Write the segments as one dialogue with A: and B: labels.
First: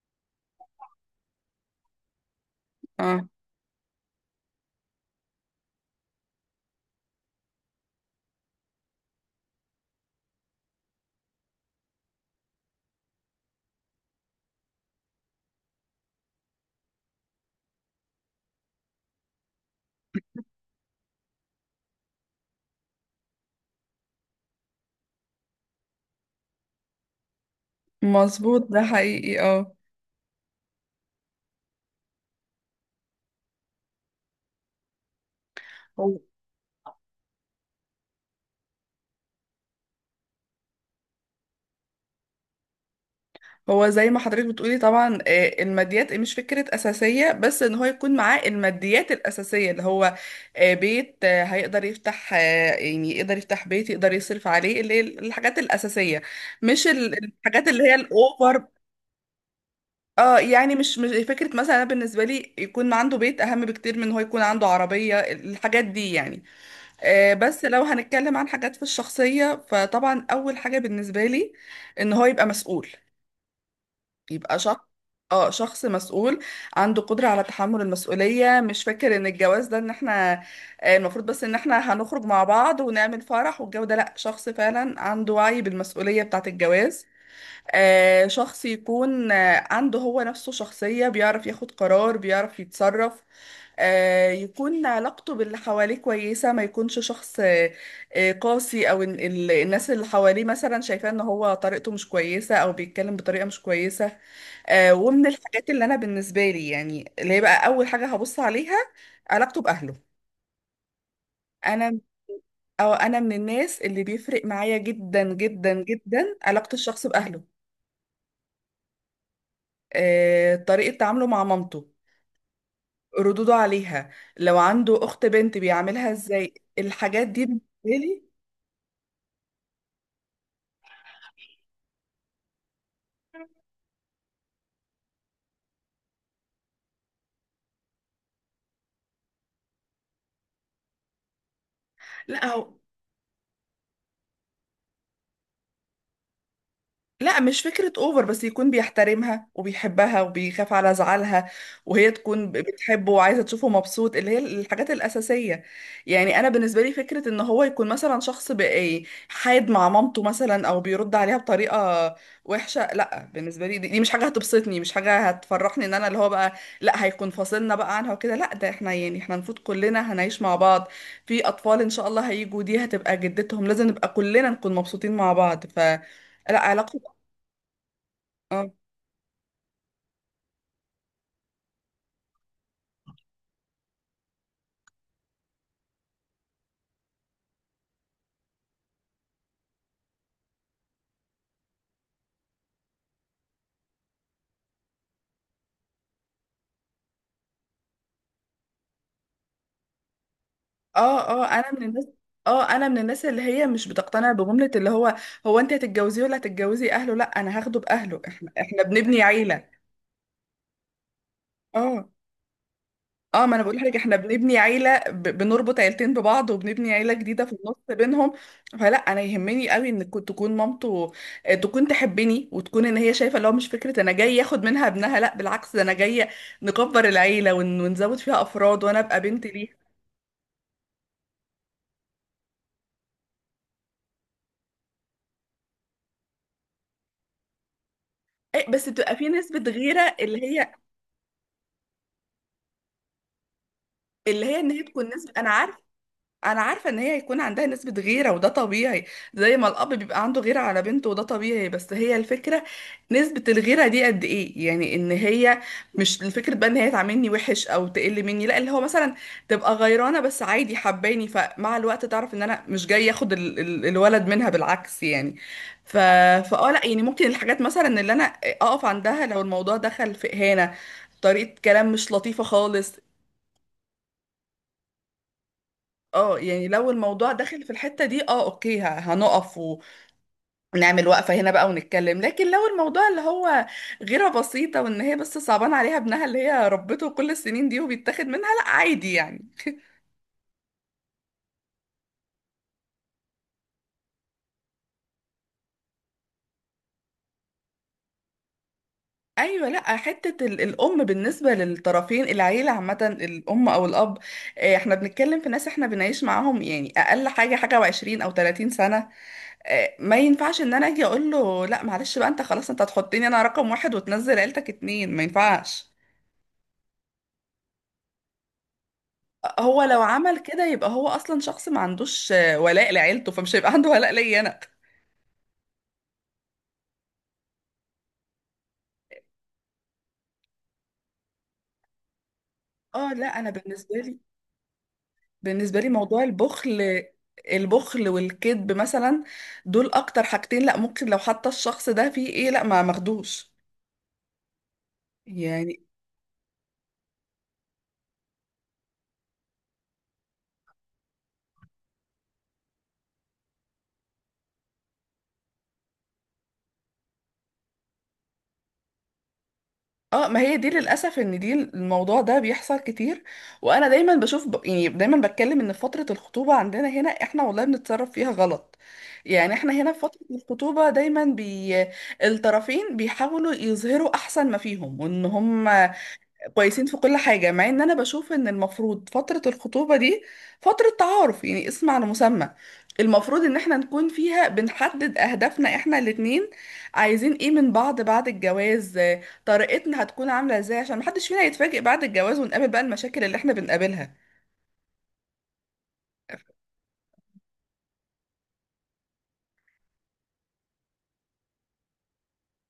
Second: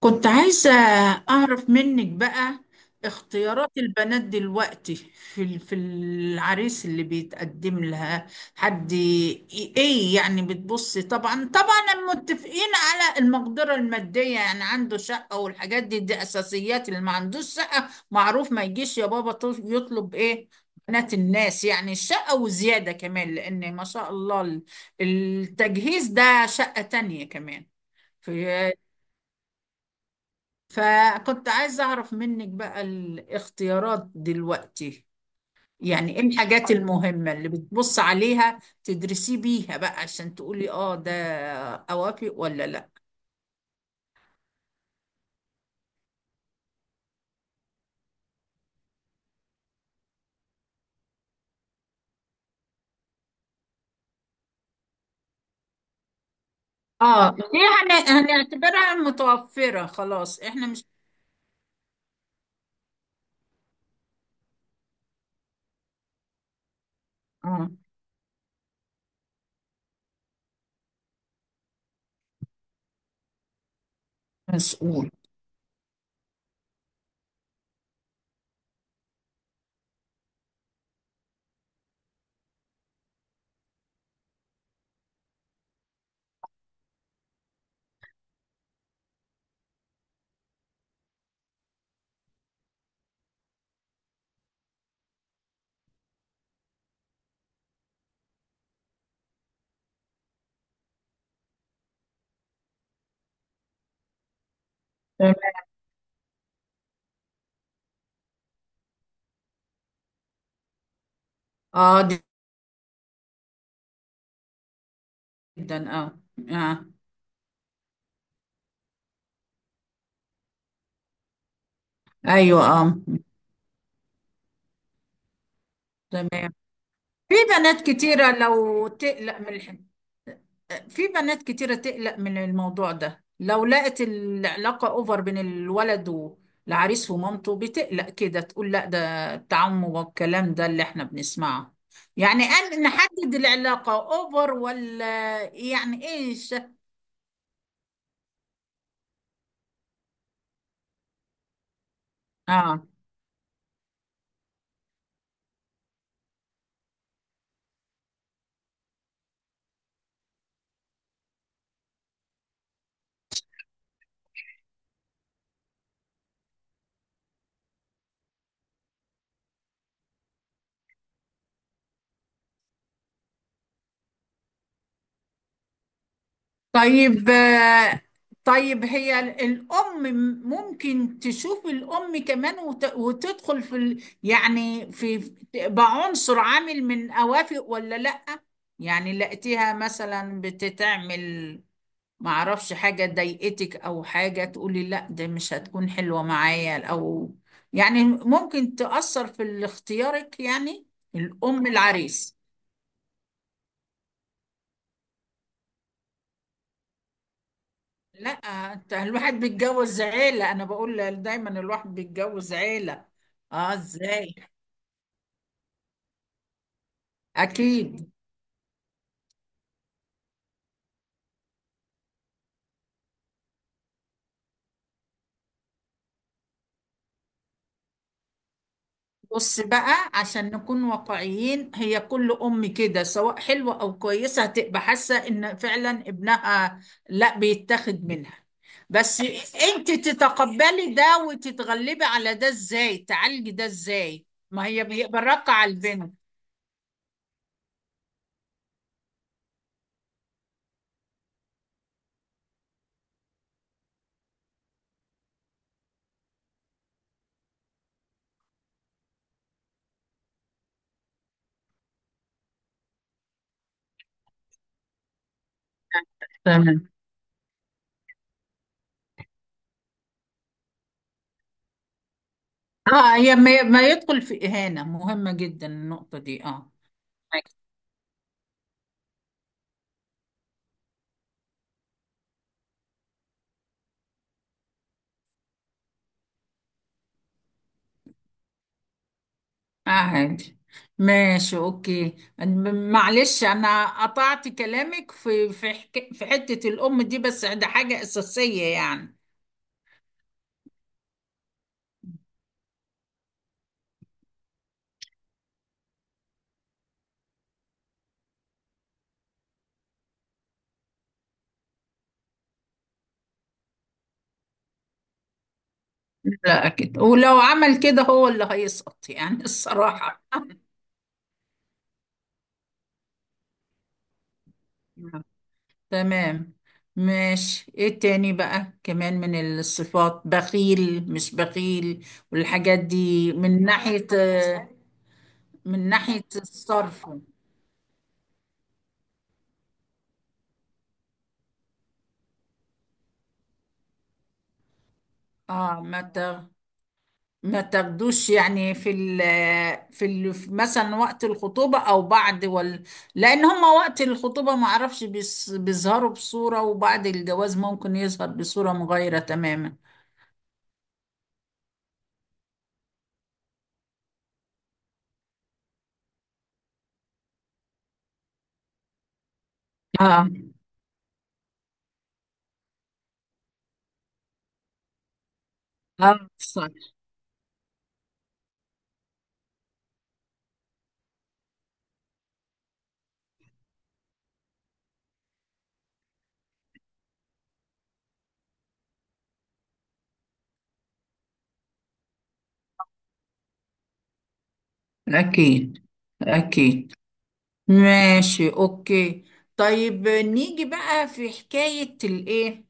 A: كنت عايزة أعرف منك بقى
B: اه،
A: اختيارات البنات دلوقتي في العريس اللي بيتقدم لها. حد ي- إيه يعني بتبصي؟ طبعا طبعا متفقين على المقدرة المادية، يعني عنده شقة والحاجات دي، دي أساسيات. اللي ما عندوش شقة معروف ما يجيش يا بابا يطلب إيه؟ بنات الناس، يعني الشقة وزيادة كمان، لأن ما شاء الله التجهيز ده شقة تانية كمان.
B: مظبوط ده حقيقي. اه
A: فكنت عايزة أعرف منك بقى الاختيارات دلوقتي، يعني
B: هو
A: إيه الحاجات المهمة اللي بتبص عليها تدرسي بيها بقى عشان تقولي آه ده أوافق ولا لأ.
B: هو زي ما حضرتك بتقولي، طبعا. الماديات، مش فكرة أساسية، بس إن هو يكون معاه الماديات الأساسية، اللي هو بيت. هيقدر يفتح، يعني يقدر يفتح بيت، يقدر يصرف عليه، اللي هي الحاجات الأساسية. مش
A: آه دي
B: الحاجات اللي هي الأوفر.
A: هنعتبرها متوفرة
B: اه،
A: خلاص، إحنا
B: يعني
A: مش
B: مش فكرة. مثلا أنا بالنسبة لي يكون عنده بيت أهم بكتير من إن هو يكون عنده عربية الحاجات دي يعني. بس
A: آه
B: لو هنتكلم عن حاجات في الشخصية، فطبعا أول حاجة بالنسبة لي إن هو يبقى مسؤول، يبقى شخص،
A: مسؤول.
B: اه، شخص مسؤول، عنده قدرة على تحمل المسؤولية. مش فاكر ان الجواز ده ان احنا المفروض بس ان احنا هنخرج مع بعض ونعمل فرح والجو ده، لا، شخص فعلا عنده وعي بالمسؤولية بتاعة الجواز. شخص يكون عنده هو نفسه شخصية، بيعرف ياخد قرار، بيعرف يتصرف. يكون علاقته باللي حواليه كويسة، ما يكونش شخص قاسي، أو الناس اللي حواليه مثلا شايفاه إن هو طريقته مش كويسة، أو بيتكلم بطريقة مش كويسة. ومن
A: تمام.
B: الحاجات اللي أنا بالنسبة لي، يعني اللي هي بقى أول حاجة هبص عليها، علاقته بأهله. أنا
A: آه دي-
B: أو أنا من الناس اللي بيفرق معايا جدا جدا
A: جدا، آه.
B: جدا علاقة
A: آه.
B: الشخص بأهله. طريقة تعامله مع مامته،
A: أيوه، آه.
B: ردوده عليها، لو عنده أخت بنت بيعاملها
A: تمام.
B: ازاي، الحاجات
A: في
B: دي بالنسبة
A: بنات
B: لي.
A: كتيرة لو تقلق من الحاجة، في بنات كتيرة تقلق من الموضوع ده لو لقت العلاقة أوفر بين الولد والعريس ومامته، بتقلق كده تقول لا ده التعم، والكلام ده اللي احنا بنسمعه. يعني
B: لا، هو،
A: أن نحدد العلاقة أوفر ولا يعني إيش؟
B: لا، مش فكرة اوفر، بس يكون بيحترمها وبيحبها وبيخاف على زعلها، وهي تكون
A: آه.
B: بتحبه وعايزة تشوفه مبسوط، اللي هي الحاجات الأساسية. يعني أنا بالنسبة لي فكرة إن هو يكون مثلا شخص بقى حاد مع مامته مثلا، أو بيرد عليها بطريقة وحشة، لا، بالنسبة لي دي مش حاجة هتبسطني، مش حاجة هتفرحني. إن أنا اللي هو بقى، لا، هيكون فاصلنا بقى عنها وكده، لا، ده احنا يعني المفروض كلنا هنعيش مع بعض. في أطفال إن شاء الله هيجوا، دي هتبقى جدتهم، لازم نبقى كلنا نكون مبسوطين مع بعض، ف لا علاقة.
A: طيب آه،
B: اه
A: طيب هي الأم ممكن تشوف الأم كمان وتدخل في يعني في تبقى عنصر عامل من أوافق ولا لأ؟ يعني لقيتيها مثلا بتتعمل، معرفش حاجة ضايقتك أو حاجة تقولي لأ ده مش هتكون حلوة معايا، أو يعني ممكن تأثر في اختيارك يعني
B: اه،
A: الأم
B: انا من الناس،
A: العريس.
B: اه انا من الناس اللي هي مش بتقتنع بجملة اللي هو، هو انت هتتجوزيه ولا هتتجوزي اهله. لا، انا هاخده باهله،
A: لا،
B: احنا
A: انت
B: بنبني
A: الواحد
B: عيلة.
A: بيتجوز عيلة، انا بقول دايما الواحد
B: اه،
A: بيتجوز عيلة.
B: اه ما انا
A: اه،
B: بقول لحضرتك احنا
A: ازاي؟
B: بنبني عيلة، بنربط عيلتين ببعض وبنبني عيلة جديدة في النص
A: اكيد.
B: بينهم. فلا، يهمني قوي ان تكون مامته تكون تحبني، وتكون ان هي شايفة اللي هو مش فكرة انا جاي ياخد منها ابنها. لا، بالعكس، ده انا جاية نكبر العيلة ونزود فيها افراد، وانا ابقى بنت
A: بص
B: ليها.
A: بقى عشان نكون واقعيين، هي كل ام كده سواء حلوة او كويسة هتبقى حاسة ان فعلا ابنها لا بيتاخد منها.
B: بس بتبقى
A: بس
B: في نسبة
A: انت
B: غيرة، اللي هي،
A: تتقبلي ده وتتغلبي على ده ازاي، تعالجي ده ازاي، ما
B: ان هي
A: هي
B: تكون
A: بيبقى
B: نسبة. انا
A: راقة على
B: عارف،
A: البنت.
B: انا عارفة ان هي هيكون عندها نسبة غيرة، وده طبيعي، زي ما الاب بيبقى عنده غيرة على بنته وده طبيعي. بس هي الفكرة نسبة الغيرة دي قد ايه، يعني ان هي مش الفكرة بقى ان هي تعاملني وحش او تقل مني، لا، اللي هو مثلا تبقى غيرانة بس عادي، حباني، فمع الوقت تعرف ان انا مش جاي اخد ال ال الولد منها، بالعكس يعني. ف لا،
A: تمام.
B: يعني ممكن الحاجات مثلا اللي انا اقف عندها، لو الموضوع دخل في اهانة، طريقة كلام مش لطيفة خالص،
A: اه، هي ما يدخل في اهانة، مهمة جدا النقطة
B: اه،
A: دي،
B: يعني
A: اه.
B: لو الموضوع داخل في الحتة دي، اه، اوكي، هنقف ونعمل وقفة هنا بقى ونتكلم. لكن لو الموضوع اللي هو غيرة بسيطة وان هي بس صعبان عليها ابنها اللي هي ربته كل السنين دي وبيتاخد منها، لا، عادي يعني.
A: عادي. ماشي، اوكي. معلش انا قطعت كلامك في حتة الام دي، بس ده حاجة اساسية يعني.
B: ايوه، لا، حتة الام بالنسبة للطرفين، العيلة عامة، الام او الاب، احنا بنتكلم في ناس احنا بنعيش معاهم يعني اقل حاجة حاجة و20 او 30 سنة. ما ينفعش ان انا اجي اقول له لا معلش بقى انت خلاص انت هتحطني انا رقم 1 وتنزل عيلتك 2، ما ينفعش.
A: لا اكيد، ولو عمل كده هو اللي هيسقط يعني
B: هو لو
A: الصراحة.
B: عمل كده يبقى هو اصلا شخص ما عندوش ولاء لعيلته، فمش هيبقى عنده ولاء ليا انا.
A: تمام. ماشي، ايه تاني بقى كمان من الصفات؟ بخيل مش بخيل، والحاجات
B: اه، لا،
A: دي
B: انا
A: من
B: بالنسبه
A: ناحية،
B: لي،
A: من
B: موضوع
A: ناحية
B: البخل،
A: الصرف.
B: البخل والكذب مثلا، دول اكتر حاجتين لا ممكن، لو حتى الشخص ده فيه ايه، لا، ما ماخدوش يعني.
A: اه ما تاخدوش يعني في ال مثلا وقت الخطوبة او بعد وال، لان هما وقت الخطوبة ما اعرفش بيظهروا بصورة، وبعد الجواز ممكن يظهر بصورة مغايرة تماما.
B: اه، ما هي دي للاسف، ان دي الموضوع ده بيحصل كتير. وانا دايما بشوف، يعني دايما بتكلم ان في فتره الخطوبه عندنا هنا، احنا والله بنتصرف فيها غلط. يعني احنا هنا في فتره
A: اه.
B: الخطوبه دايما الطرفين بيحاولوا يظهروا احسن ما فيهم، وان هم
A: اه صح.
B: كويسين في كل حاجة، مع ان انا بشوف ان المفروض فترة الخطوبة دي فترة تعارف، يعني اسم على مسمى، المفروض ان احنا نكون فيها بنحدد اهدافنا احنا الاتنين، عايزين ايه من بعض بعد الجواز، طريقتنا هتكون عاملة ازاي، عشان محدش فينا يتفاجئ بعد الجواز ونقابل بقى المشاكل اللي احنا بنقابلها.
A: اكيد، اكيد. ماشي اوكي. طيب نيجي بقى في حكاية الايه،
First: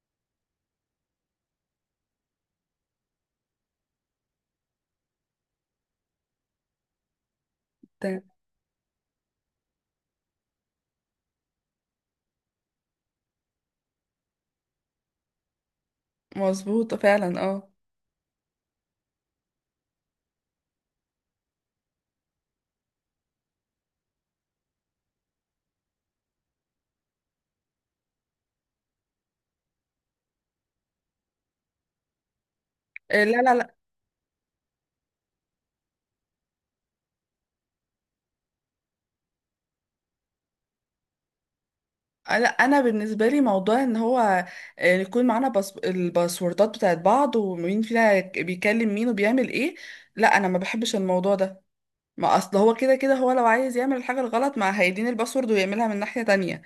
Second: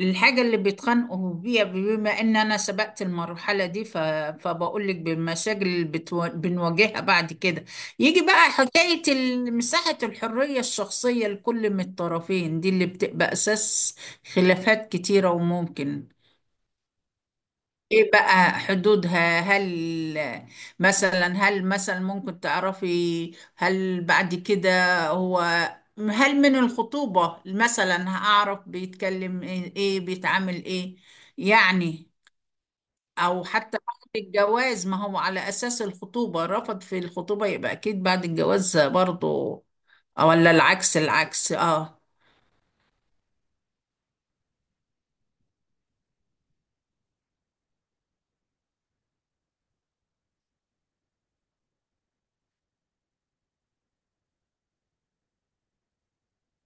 A: الحاجة اللي بيتخانقوا بيها، بما ان انا سبقت المرحلة دي فبقول لك بالمشاكل اللي بنواجهها بعد كده. يجي
B: ت-
A: بقى حكاية مساحة الحرية الشخصية لكل من الطرفين، دي اللي بتبقى اساس خلافات كتيرة وممكن.
B: مظبوط فعلا، اه.
A: ايه بقى حدودها؟ هل مثلا، هل مثلا ممكن تعرفي هل بعد كده هو، هل من الخطوبة مثلا هعرف بيتكلم ايه، إيه، بيتعامل ايه يعني؟
B: لا
A: او
B: لا لا،
A: حتى بعد الجواز، ما هو على اساس الخطوبة، رفض في الخطوبة يبقى اكيد بعد الجواز برضو، أو ولا العكس، العكس اه.
B: انا بالنسبه لي موضوع ان هو يكون معانا الباسوردات بتاعت بعض، ومين فينا بيكلم مين وبيعمل ايه، لا، انا ما بحبش الموضوع ده. ما اصل هو كده هو لو عايز يعمل الحاجه الغلط ما هيديني الباسورد ويعملها من ناحيه تانية.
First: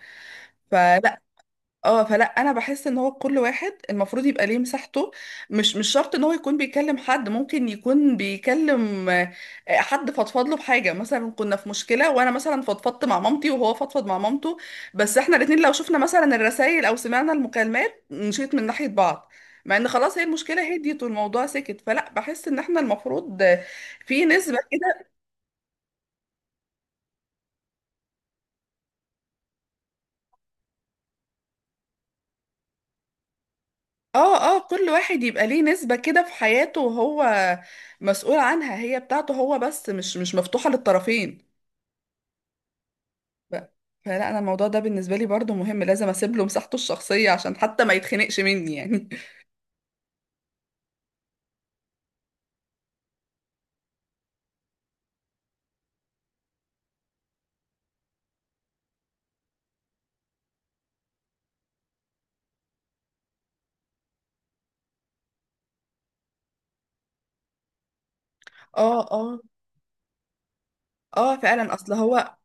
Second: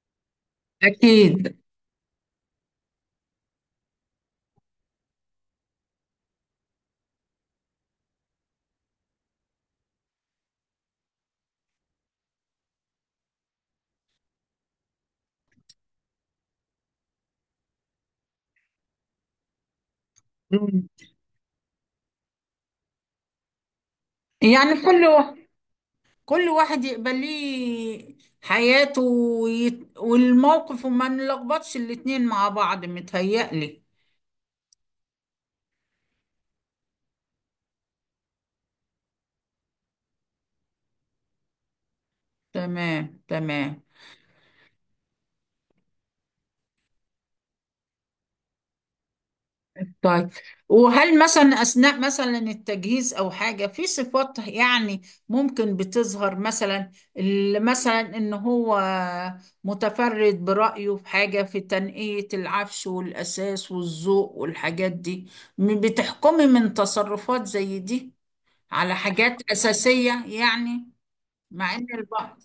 B: فلا،
A: اكيد.
B: اه، فلا، انا بحس ان هو كل واحد المفروض يبقى ليه مساحته. مش شرط ان هو يكون بيكلم حد، ممكن يكون بيكلم حد فضفض له بحاجه. مثلا كنا في مشكله وانا مثلا فضفضت مع مامتي، وهو فضفض مع مامته، بس احنا الاتنين لو شفنا مثلا الرسائل او سمعنا المكالمات نشيط من ناحيه بعض، مع ان خلاص هي المشكله
A: مم.
B: هديت والموضوع سكت. فلا بحس ان احنا المفروض في نسبه.
A: يعني كله، كل واحد يقبل ليه حياته والموقف، وما نلخبطش الاتنين مع بعض متهيألي.
B: اه كل واحد يبقى ليه نسبة كده في حياته وهو مسؤول عنها، هي بتاعته هو بس، مش مفتوحة للطرفين.
A: تمام،
B: ف-
A: تمام.
B: فلا انا الموضوع ده بالنسبة لي برضو مهم، لازم اسيب له مساحته الشخصية عشان حتى ما يتخنقش مني يعني.
A: طيب، وهل مثلا أثناء مثلا التجهيز أو حاجة في صفات يعني ممكن بتظهر مثلا مثلا إن هو متفرد برأيه في حاجة في تنقية العفش والأساس والذوق والحاجات دي؟ بتحكمي من تصرفات زي دي؟ على
B: اه اه
A: حاجات أساسية يعني.
B: اه فعلا،
A: مع إن
B: اصل هو
A: البعض.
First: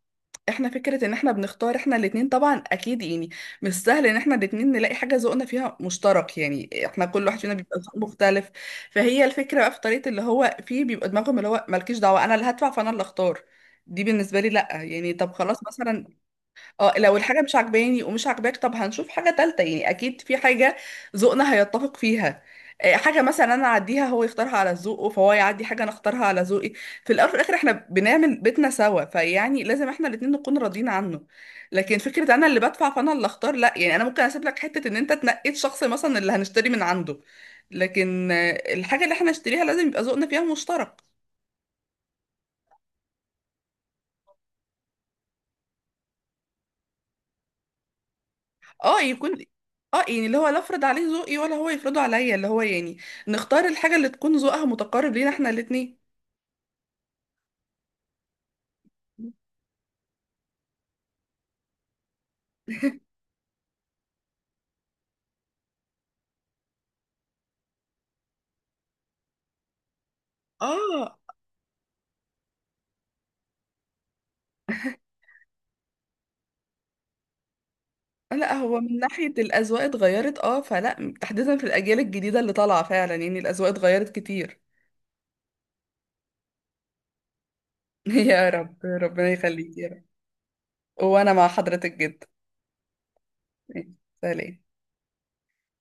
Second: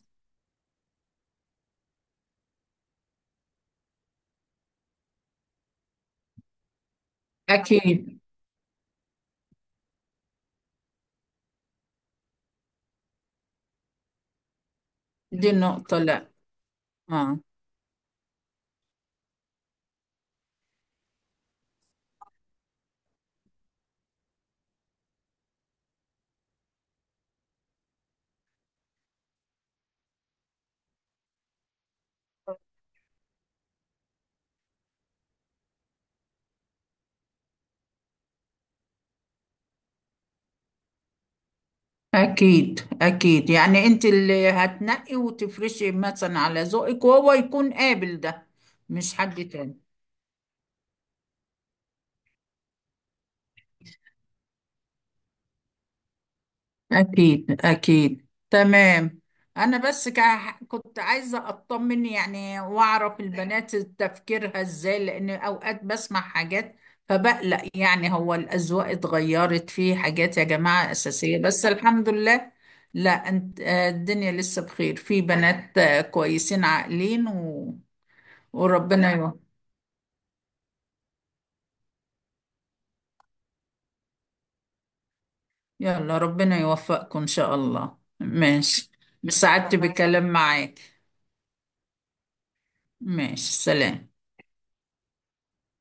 B: احنا فكرة ان احنا بنختار احنا الاتنين طبعا، اكيد يعني مش سهل ان احنا الاتنين نلاقي حاجة ذوقنا فيها مشترك، يعني احنا كل واحد فينا بيبقى ذوق
A: أكيد.
B: مختلف. فهي الفكرة بقى في طريقة اللي هو فيه بيبقى دماغهم اللي هو مالكيش دعوة، انا اللي هدفع فانا اللي اختار، دي بالنسبة لي لا يعني. طب
A: دي
B: خلاص
A: النقطة
B: مثلا،
A: لا.
B: اه، لو
A: آه.
B: الحاجة مش عجباني ومش عجباك، طب هنشوف حاجة تالتة، يعني أكيد في حاجة ذوقنا هيتفق فيها. حاجة مثلا أنا أعديها هو يختارها على ذوقه، فهو يعدي حاجة أنا أختارها على ذوقي. في الأول وفي الآخر إحنا بنعمل بيتنا سوا، فيعني لازم إحنا الاتنين نكون راضيين عنه. لكن فكرة أنا اللي بدفع فأنا اللي أختار، لأ، يعني أنا ممكن أسيب لك حتة إن أنت تنقيت شخص مثلا اللي هنشتري من عنده، لكن الحاجة اللي إحنا نشتريها لازم يبقى ذوقنا فيها مشترك.
A: أكيد أكيد، يعني أنت اللي هتنقي وتفرشي مثلا على ذوقك وهو يكون قابل ده،
B: اه،
A: مش
B: يكون،
A: حد تاني.
B: اه، يعني اللي هو لا افرض عليه ذوقي ولا هو يفرضه عليا، اللي هو يعني نختار الحاجة اللي تكون ذوقها متقارب لينا احنا الاتنين.
A: أكيد، أكيد، تمام. أنا بس كنت عايزة أطمن يعني وأعرف البنات تفكيرها إزاي، لأن أوقات بسمع حاجات فبقلق، يعني هو الأذواق اتغيرت في حاجات يا جماعة
B: اه،
A: أساسية؟ بس الحمد لله، لا أنت، آه، الدنيا لسه بخير، في بنات آه، كويسين عاقلين و...
B: لا، هو من
A: وربنا
B: ناحية
A: يوفق.
B: الأذواق اتغيرت اه، فلا تحديدا في الأجيال الجديدة اللي طالعة فعلا يعني الأذواق اتغيرت كتير.
A: يلا ربنا يوفقكم إن شاء الله.
B: يا رب،
A: ماشي،
B: ربنا
A: سعدت
B: يخليك يا
A: تمام
B: رب.
A: بكلام معاك.
B: وأنا مع حضرتك جدا.
A: ماشي، سلام.
B: سلام.